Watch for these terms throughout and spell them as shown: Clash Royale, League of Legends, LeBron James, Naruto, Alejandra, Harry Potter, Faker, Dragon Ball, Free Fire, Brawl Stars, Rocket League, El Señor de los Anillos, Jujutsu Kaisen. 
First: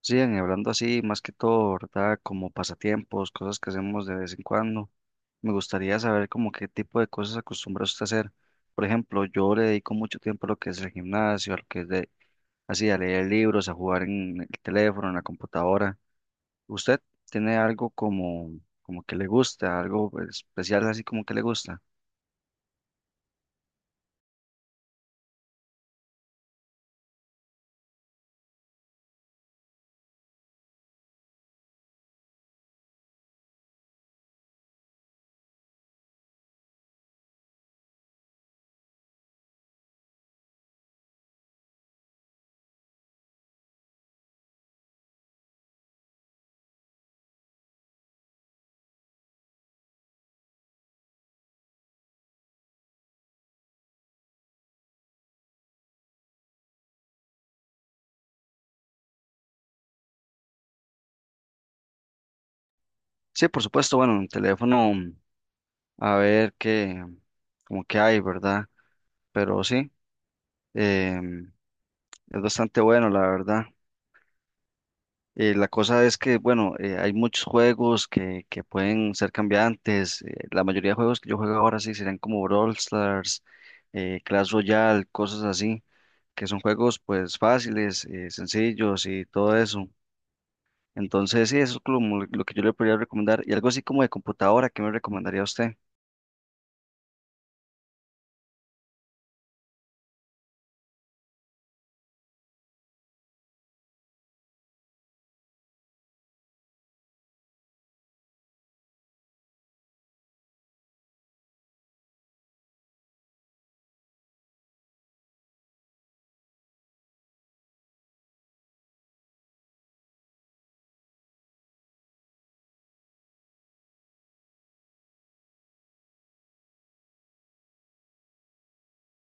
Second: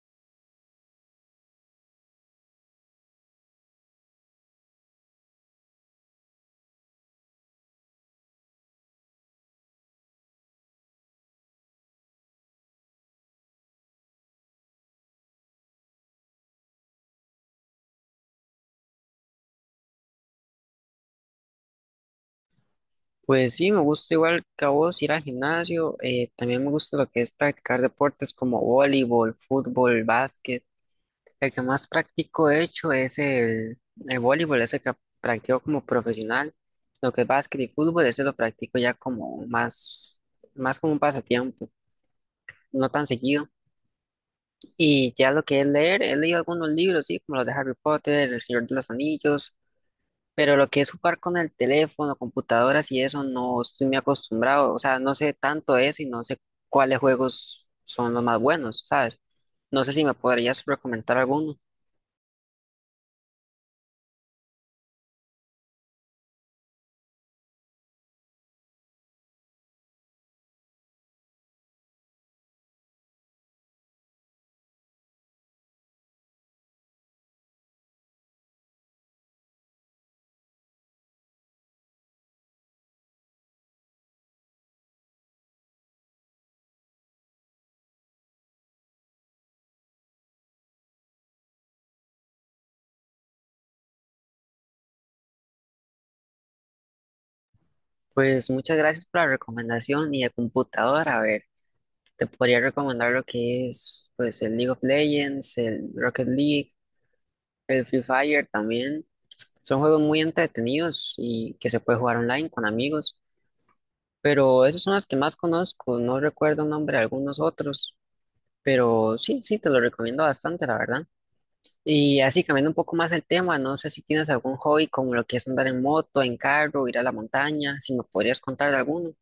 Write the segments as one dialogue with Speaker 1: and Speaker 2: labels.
Speaker 1: Sí, hablando así, más que todo, ¿verdad? Como pasatiempos, cosas que hacemos de vez en cuando. Me gustaría saber como qué tipo de cosas acostumbra usted a hacer. Por ejemplo, yo le dedico mucho tiempo a lo que es el gimnasio, a lo que es de, así, a leer libros, a jugar en el teléfono, en la computadora. ¿Usted tiene algo como, como que le gusta, algo especial así como que le gusta?
Speaker 2: Pues sí, me gusta igual que a vos ir al gimnasio. También me gusta lo que es practicar deportes como voleibol, fútbol, básquet. El que más practico, de hecho, es el voleibol, ese que practico como profesional. Lo que es básquet y fútbol, ese lo practico ya como más como un pasatiempo, no tan seguido. Y ya lo que es leer, he leído algunos libros, sí, como los de Harry Potter, El Señor de los Anillos. Pero lo que es jugar con el teléfono, computadoras y eso, no estoy muy acostumbrado. O sea, no sé tanto de eso y no sé cuáles juegos son los más buenos, ¿sabes? No sé si me podrías recomendar alguno.
Speaker 1: Sí, por supuesto, bueno, en el teléfono, a ver qué, como que hay, ¿verdad? Pero sí, em, es bastante bueno, la verdad. La cosa es que, bueno, hay muchos juegos que pueden ser cambiantes. La mayoría de juegos que yo juego ahora sí serán como Brawl Stars, Clash Royale, cosas así, que son juegos pues fáciles, sencillos y todo eso. Entonces, sí, eso es como lo que yo le podría recomendar. Y algo así como de computadora, ¿qué me recomendaría a usted?
Speaker 2: Pues muchas gracias por la recomendación y de computadora. A ver, te podría recomendar lo que es, pues, el League of Legends, el Rocket League, el Free Fire también. Son juegos muy entretenidos y que se puede jugar online con amigos. Pero esos son los que más conozco. No recuerdo el nombre de algunos otros. Pero sí, te lo recomiendo bastante, la verdad. Y así, cambiando un poco más el tema, no sé si tienes algún hobby como lo que es andar en moto, en carro, ir a la montaña, si me podrías contar de alguno.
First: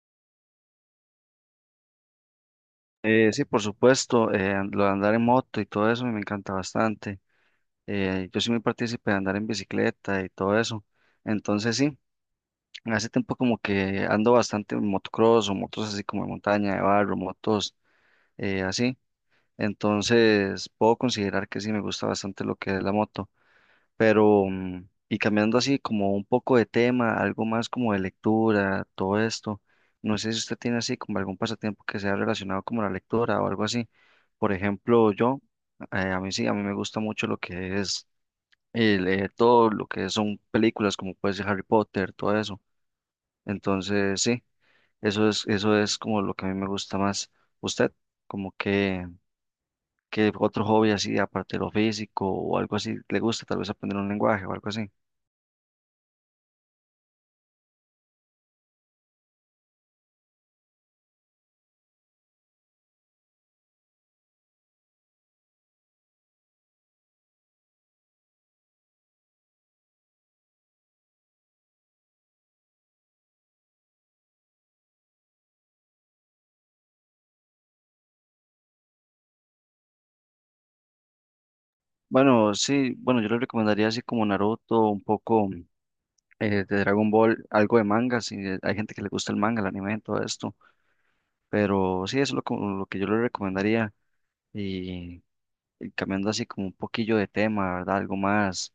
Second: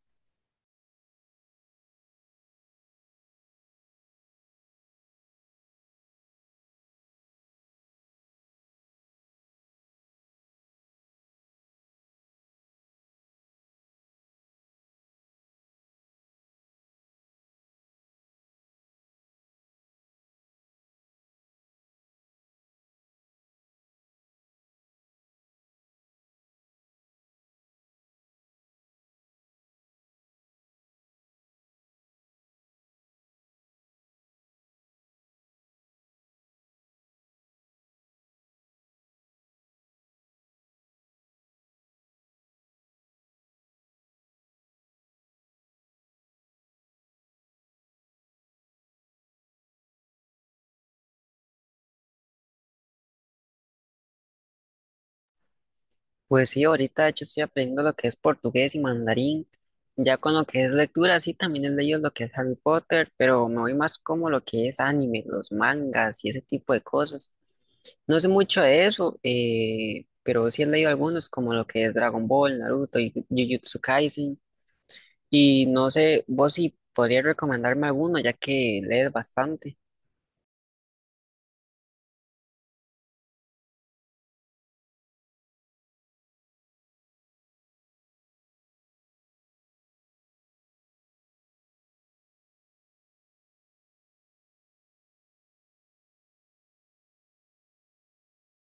Speaker 1: Sí, por supuesto, lo de andar en moto y todo eso me encanta bastante. Yo soy muy partícipe de andar en bicicleta y todo eso. Entonces, sí. Hace tiempo como que ando bastante en motocross o motos así como de montaña, de barro, motos así. Entonces puedo considerar que sí me gusta bastante lo que es la moto. Pero, mm, y cambiando así como un poco de tema, algo más como de lectura, todo esto. No sé si usted tiene así como algún pasatiempo que sea relacionado como la lectura o algo así. Por ejemplo, yo, a mí sí, a mí me gusta mucho lo que es leer todo lo que son películas como puede ser Harry Potter, todo eso. Entonces, sí. Eso es como lo que a mí me gusta más. ¿Usted? Como que otro hobby así, aparte de lo físico o algo así, le gusta tal vez aprender un lenguaje o algo así.
Speaker 2: Pues sí, ahorita de hecho estoy aprendiendo lo que es portugués y mandarín. Ya con lo que es lectura, sí, también he leído lo que es Harry Potter, pero me voy más como lo que es anime, los mangas y ese tipo de cosas. No sé mucho de eso, pero sí he leído algunos como lo que es Dragon Ball, Naruto y Jujutsu Kaisen. Y no sé, vos si podrías recomendarme alguno, ya que lees bastante.
Speaker 1: Bueno, sí, bueno, yo le recomendaría así como Naruto, un poco de Dragon Ball, algo de manga, si hay gente que le gusta el manga, el anime, todo esto. Pero sí, eso es lo, como lo que yo le recomendaría. Y, y cambiando así como un poquillo de tema, ¿verdad? Algo más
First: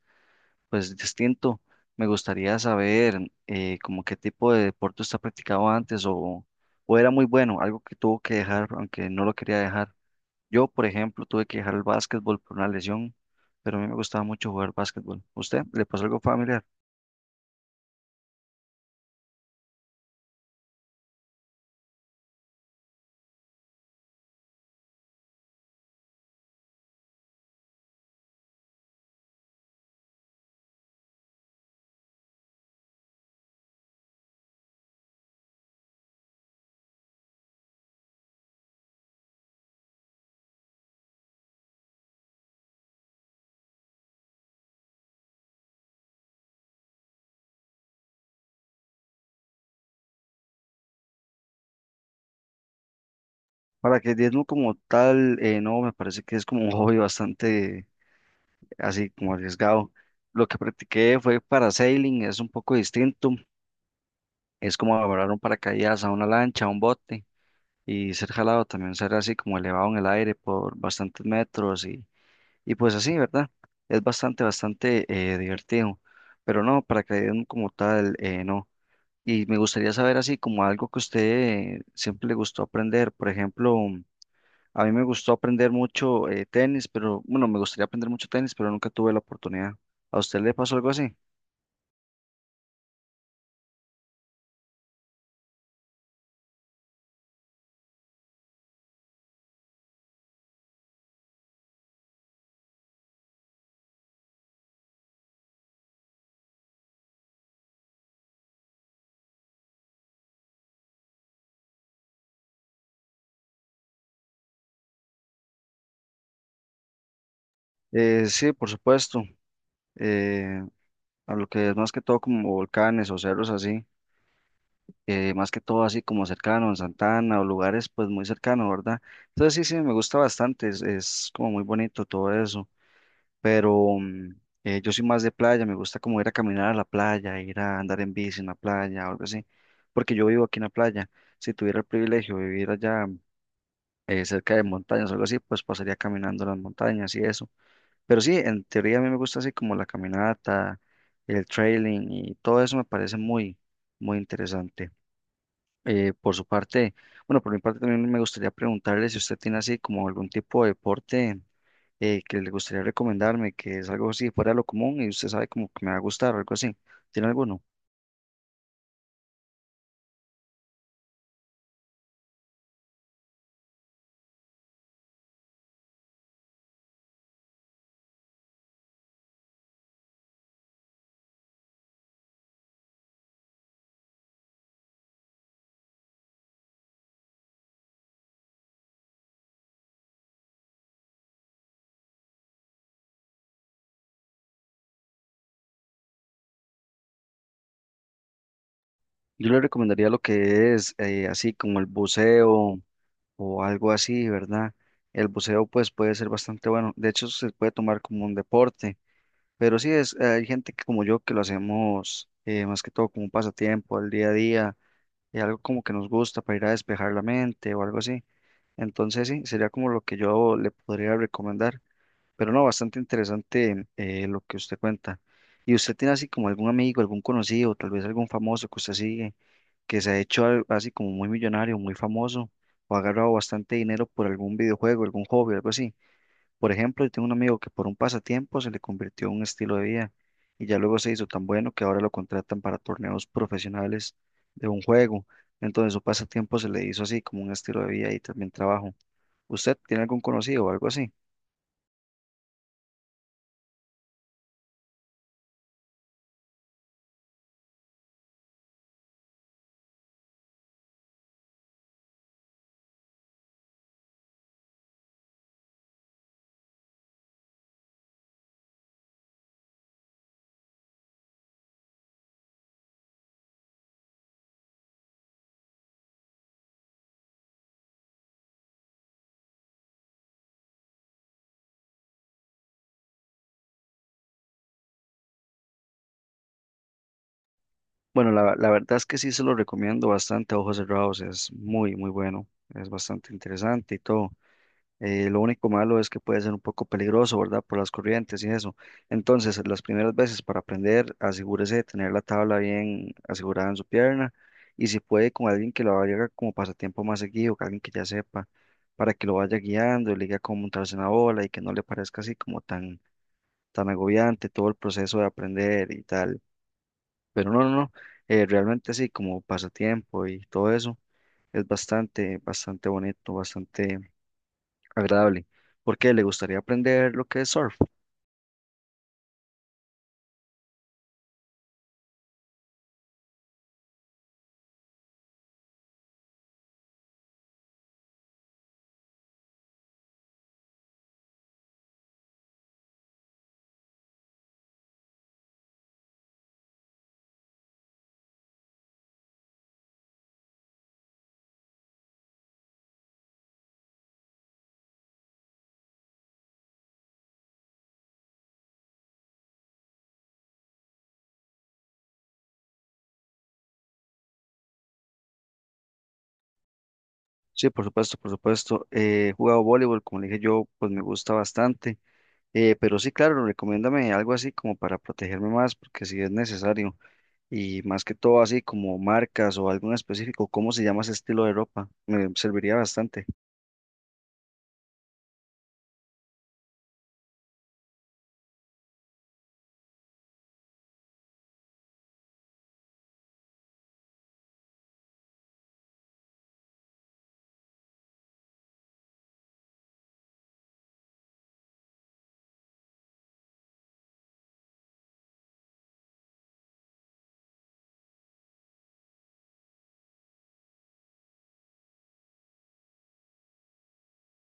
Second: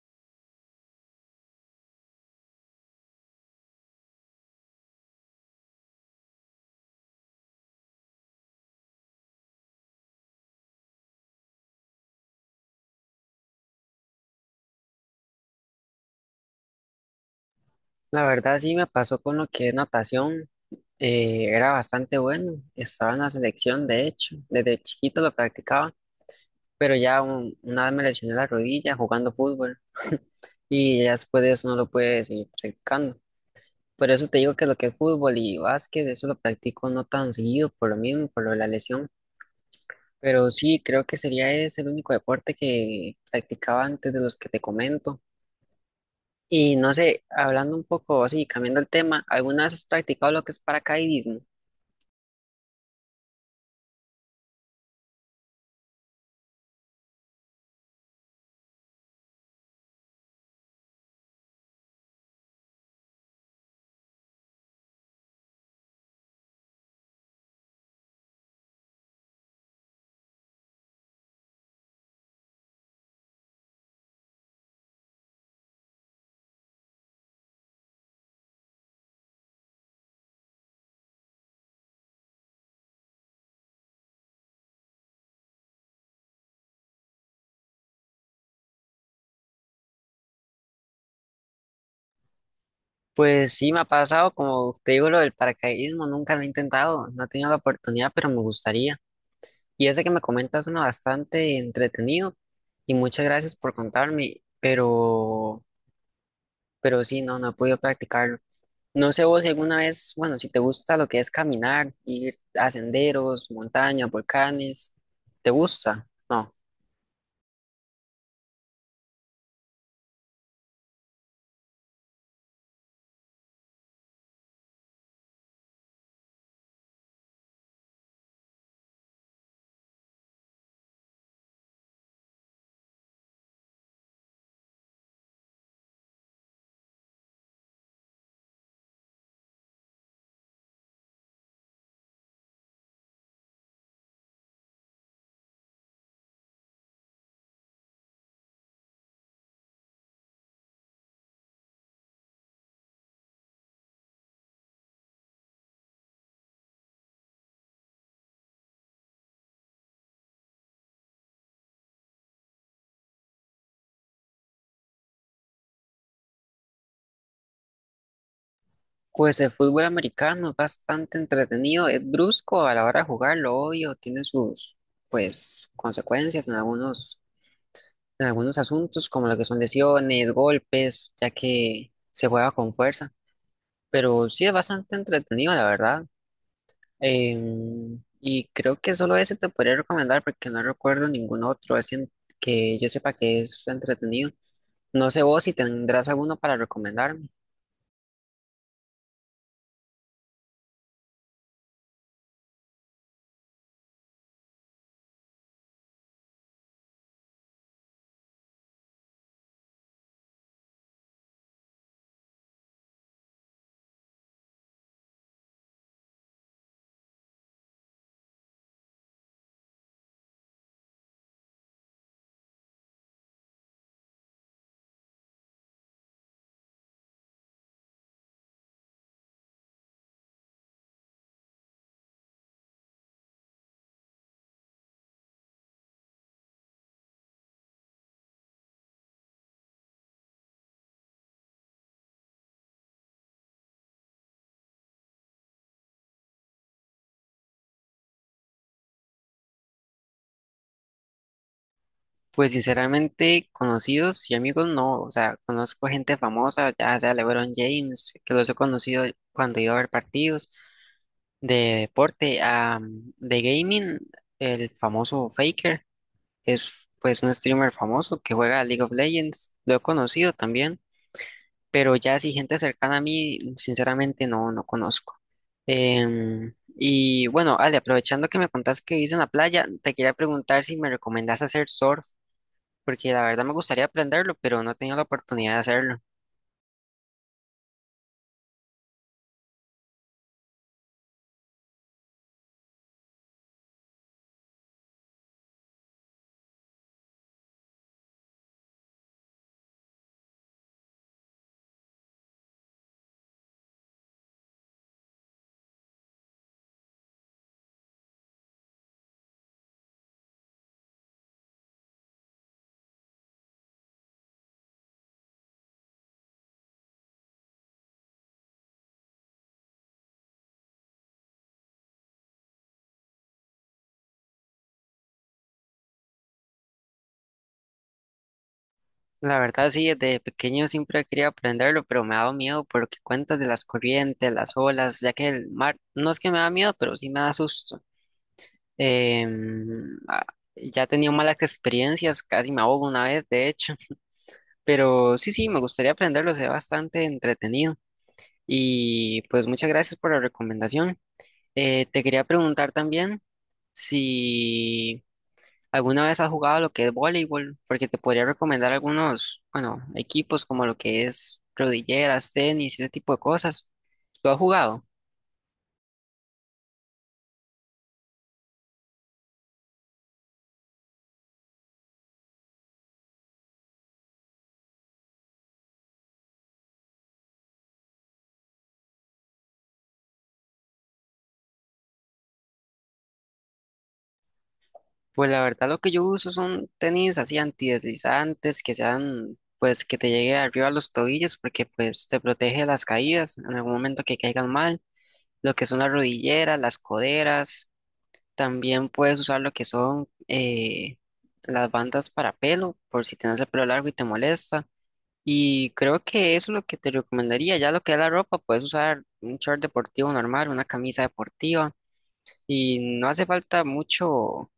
Speaker 1: pues distinto. Me gustaría saber como qué tipo de deporte usted ha practicado antes o era muy bueno, algo que tuvo que dejar, aunque no lo quería dejar. Yo, por ejemplo, tuve que dejar el básquetbol por una lesión, pero a mí me gustaba mucho jugar básquetbol. ¿Usted le pasó algo familiar?
Speaker 2: La verdad sí me pasó con lo que es natación. Era bastante bueno. Estaba en la selección, de hecho. Desde chiquito lo practicaba, pero ya una vez me lesioné la rodilla jugando fútbol. Y ya después de eso no lo pude seguir practicando. Por eso te digo que lo que es fútbol y básquet, eso lo practico no tan seguido, por lo mismo, por lo de la lesión. Pero sí, creo que sería ese el único deporte que practicaba antes de los que te comento. Y no sé, hablando un poco así, cambiando el tema, ¿alguna vez has practicado lo que es paracaidismo?
Speaker 1: Para que diezmo como tal, no, me parece que es como un hobby bastante así como arriesgado. Lo que practiqué fue parasailing, es un poco distinto, es como agarrar un paracaídas a una lancha, a un bote. Y ser jalado también, ser así como elevado en el aire por bastantes metros y pues así, ¿verdad? Es bastante, bastante divertido, pero no, paracaidismo como tal, no. Y me gustaría saber así como algo que a usted siempre le gustó aprender, por ejemplo, a mí me gustó aprender mucho tenis, pero bueno, me gustaría aprender mucho tenis, pero nunca tuve la oportunidad. ¿A usted le pasó algo así?
Speaker 2: Pues sí, me ha pasado, como te digo, lo del paracaidismo, nunca lo he intentado, no he tenido la oportunidad, pero me gustaría. Y ese que me comentas suena bastante entretenido y muchas gracias por contarme, pero sí, no, no he podido practicarlo. No sé vos si alguna vez, bueno, si te gusta lo que es caminar, ir a senderos, montañas, volcanes, ¿te gusta? No.
Speaker 1: Sí, por supuesto. eh, a lo que es más que todo como volcanes o cerros así. Más que todo así como cercano, en Santana o lugares pues muy cercanos, ¿verdad? Entonces sí, sí, me gusta bastante, es como muy bonito todo eso, pero mm, yo soy más de playa, me gusta como ir a caminar a la playa, ir a andar en bici en la playa o algo así, porque yo vivo aquí en la playa, si tuviera el privilegio de vivir allá cerca de montañas o algo así, pues pasaría caminando las montañas y eso, pero sí, en teoría a mí me gusta así como la caminata, el trailing y todo eso me parece muy, muy interesante. Por su parte, bueno, por mi parte también me gustaría preguntarle si usted tiene así como algún tipo de deporte que le gustaría recomendarme, que es algo así fuera de lo común y usted sabe como que me va a gustar o algo así. ¿Tiene alguno?
Speaker 2: Pues el fútbol americano es bastante entretenido, es brusco a la hora de jugarlo, obvio, tiene sus pues consecuencias en en algunos asuntos, como lo que son lesiones, golpes, ya que se juega con fuerza. Pero sí es bastante entretenido, la verdad. Y creo que solo ese te podría recomendar, porque no recuerdo ningún otro, que yo sepa que es entretenido. No sé vos si tendrás alguno para recomendar.
Speaker 1: Yo le recomendaría lo que es así como el buceo o algo así, ¿verdad? El buceo pues puede ser bastante bueno. De hecho, se puede tomar como un deporte, pero sí es, hay gente que como yo que lo hacemos más que todo como un pasatiempo, el día a día y algo como que nos gusta para ir a despejar la mente o algo así. Entonces sí, sería como lo que yo le podría recomendar. Pero no, bastante interesante lo que usted cuenta. ¿Y usted tiene así como algún amigo, algún conocido, tal vez algún famoso que usted sigue, que se ha hecho así como muy millonario, muy famoso, o ha agarrado bastante dinero por algún videojuego, algún hobby, algo así? Por ejemplo, yo tengo un amigo que por un pasatiempo se le convirtió en un estilo de vida y ya luego se hizo tan bueno que ahora lo contratan para torneos profesionales de un juego. Entonces su pasatiempo se le hizo así como un estilo de vida y también trabajo. ¿Usted tiene algún conocido o algo así?
Speaker 2: Pues sinceramente, conocidos y amigos no, o sea, conozco gente famosa, ya sea LeBron James, que los he conocido cuando iba a ver partidos de deporte, de gaming, el famoso Faker, es pues un streamer famoso que juega League of Legends, lo he conocido también, pero ya si gente cercana a mí, sinceramente no conozco. Y bueno, Ale, aprovechando que me contás que vivís en la playa, te quería preguntar si me recomendás hacer surf porque la verdad me gustaría aprenderlo, pero no he tenido la oportunidad de hacerlo.
Speaker 1: Bueno, la verdad es que sí se lo recomiendo bastante a ojos cerrados, es muy, muy bueno, es bastante interesante y todo. Lo único malo es que puede ser un poco peligroso, ¿verdad? Por las corrientes y eso. Entonces, las primeras veces para aprender, asegúrese de tener la tabla bien asegurada en su pierna y si puede con alguien que lo haga como pasatiempo más seguido, que alguien que ya sepa, para que lo vaya guiando, le diga cómo montarse en la ola y que no le parezca así como tan, tan agobiante todo el proceso de aprender y tal. Pero no, no, no, realmente sí, como pasatiempo y todo eso, es bastante, bastante bonito, bastante agradable. ¿Por qué? ¿Le gustaría aprender lo que es surf?
Speaker 2: La verdad sí, desde pequeño siempre quería aprenderlo, pero me ha dado miedo por lo que cuentas de las corrientes, las olas, ya que el mar no es que me da miedo, pero sí me da susto. Em, ah, ya he tenido malas experiencias, casi me ahogo una vez, de hecho, pero sí, me gustaría aprenderlo, se ve bastante entretenido. Y pues muchas gracias por la recomendación. Te quería preguntar también si... ¿Alguna vez has jugado lo que es voleibol? Porque te podría recomendar algunos, bueno, equipos como lo que es rodilleras, tenis, ese tipo de cosas. ¿Lo has jugado?
Speaker 1: Sí, por supuesto, por supuesto. He jugado voleibol, como le dije yo, pues me gusta bastante. Pero sí, claro, recomiéndame algo así como para protegerme más, porque si es necesario. Y más que todo así como marcas o algo en específico, ¿cómo se llama ese estilo de ropa? Me serviría bastante.
Speaker 2: Pues la verdad lo que yo uso son tenis así antideslizantes, que sean, pues que te llegue arriba a los tobillos, porque pues te protege de las caídas en algún momento que caigan mal. Lo que son las rodilleras, las coderas. También puedes usar lo que son las bandas para pelo, por si tienes el pelo largo y te molesta. Y creo que eso es lo que te recomendaría. Ya lo que es la ropa, puedes usar un short deportivo normal, una camisa deportiva. Y no hace falta mucho,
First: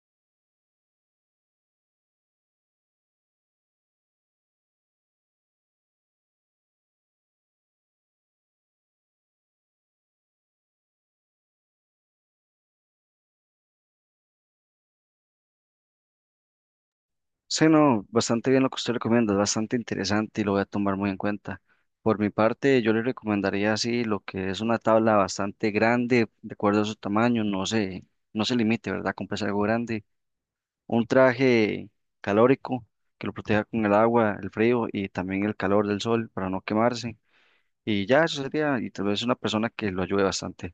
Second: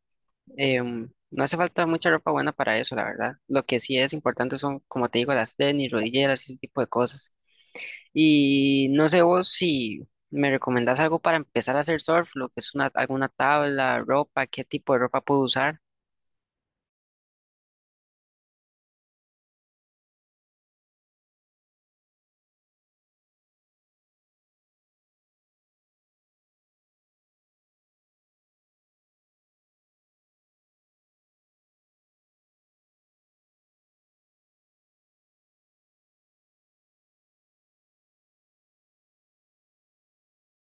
Speaker 2: no hace falta mucha ropa buena para eso, la verdad. Lo que sí es importante son, como te digo, las tenis, rodilleras, ese tipo de cosas. Y no sé vos si me recomendás algo para empezar a hacer surf, lo que es alguna tabla, ropa, qué tipo de ropa puedo usar.
Speaker 1: Sí, no, bastante bien lo que usted recomienda, es bastante interesante y lo voy a tomar muy en cuenta. Por mi parte, yo le recomendaría así lo que es una tabla bastante grande, de acuerdo a su tamaño, no se, no se limite, ¿verdad? Comprese algo grande, un traje calórico que lo proteja con el agua, el frío y también el calor del sol para no quemarse. Y ya eso sería, y tal vez una persona que lo ayude bastante.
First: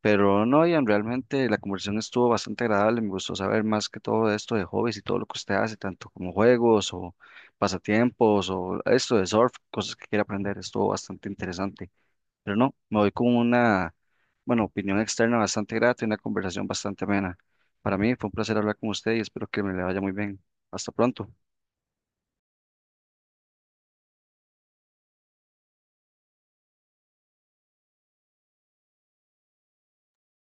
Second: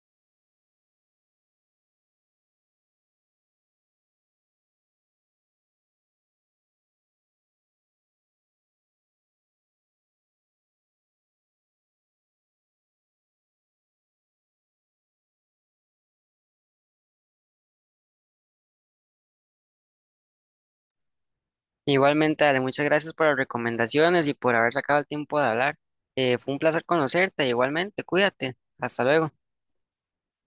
Speaker 1: Pero no, Ian, realmente la conversación estuvo bastante agradable. Me gustó saber más que todo de esto de hobbies y todo lo que usted hace, tanto como juegos o pasatiempos o esto de surf, cosas que quiere aprender. Estuvo bastante interesante. Pero no, me voy con una, bueno, opinión externa bastante grata y una conversación bastante amena. Para mí fue un placer hablar con usted y espero que me le vaya muy bien. Hasta pronto.
Speaker 2: Igualmente, Ale, muchas gracias por las recomendaciones y por haber sacado el tiempo de hablar. Fue un placer conocerte, igualmente, cuídate. Hasta luego.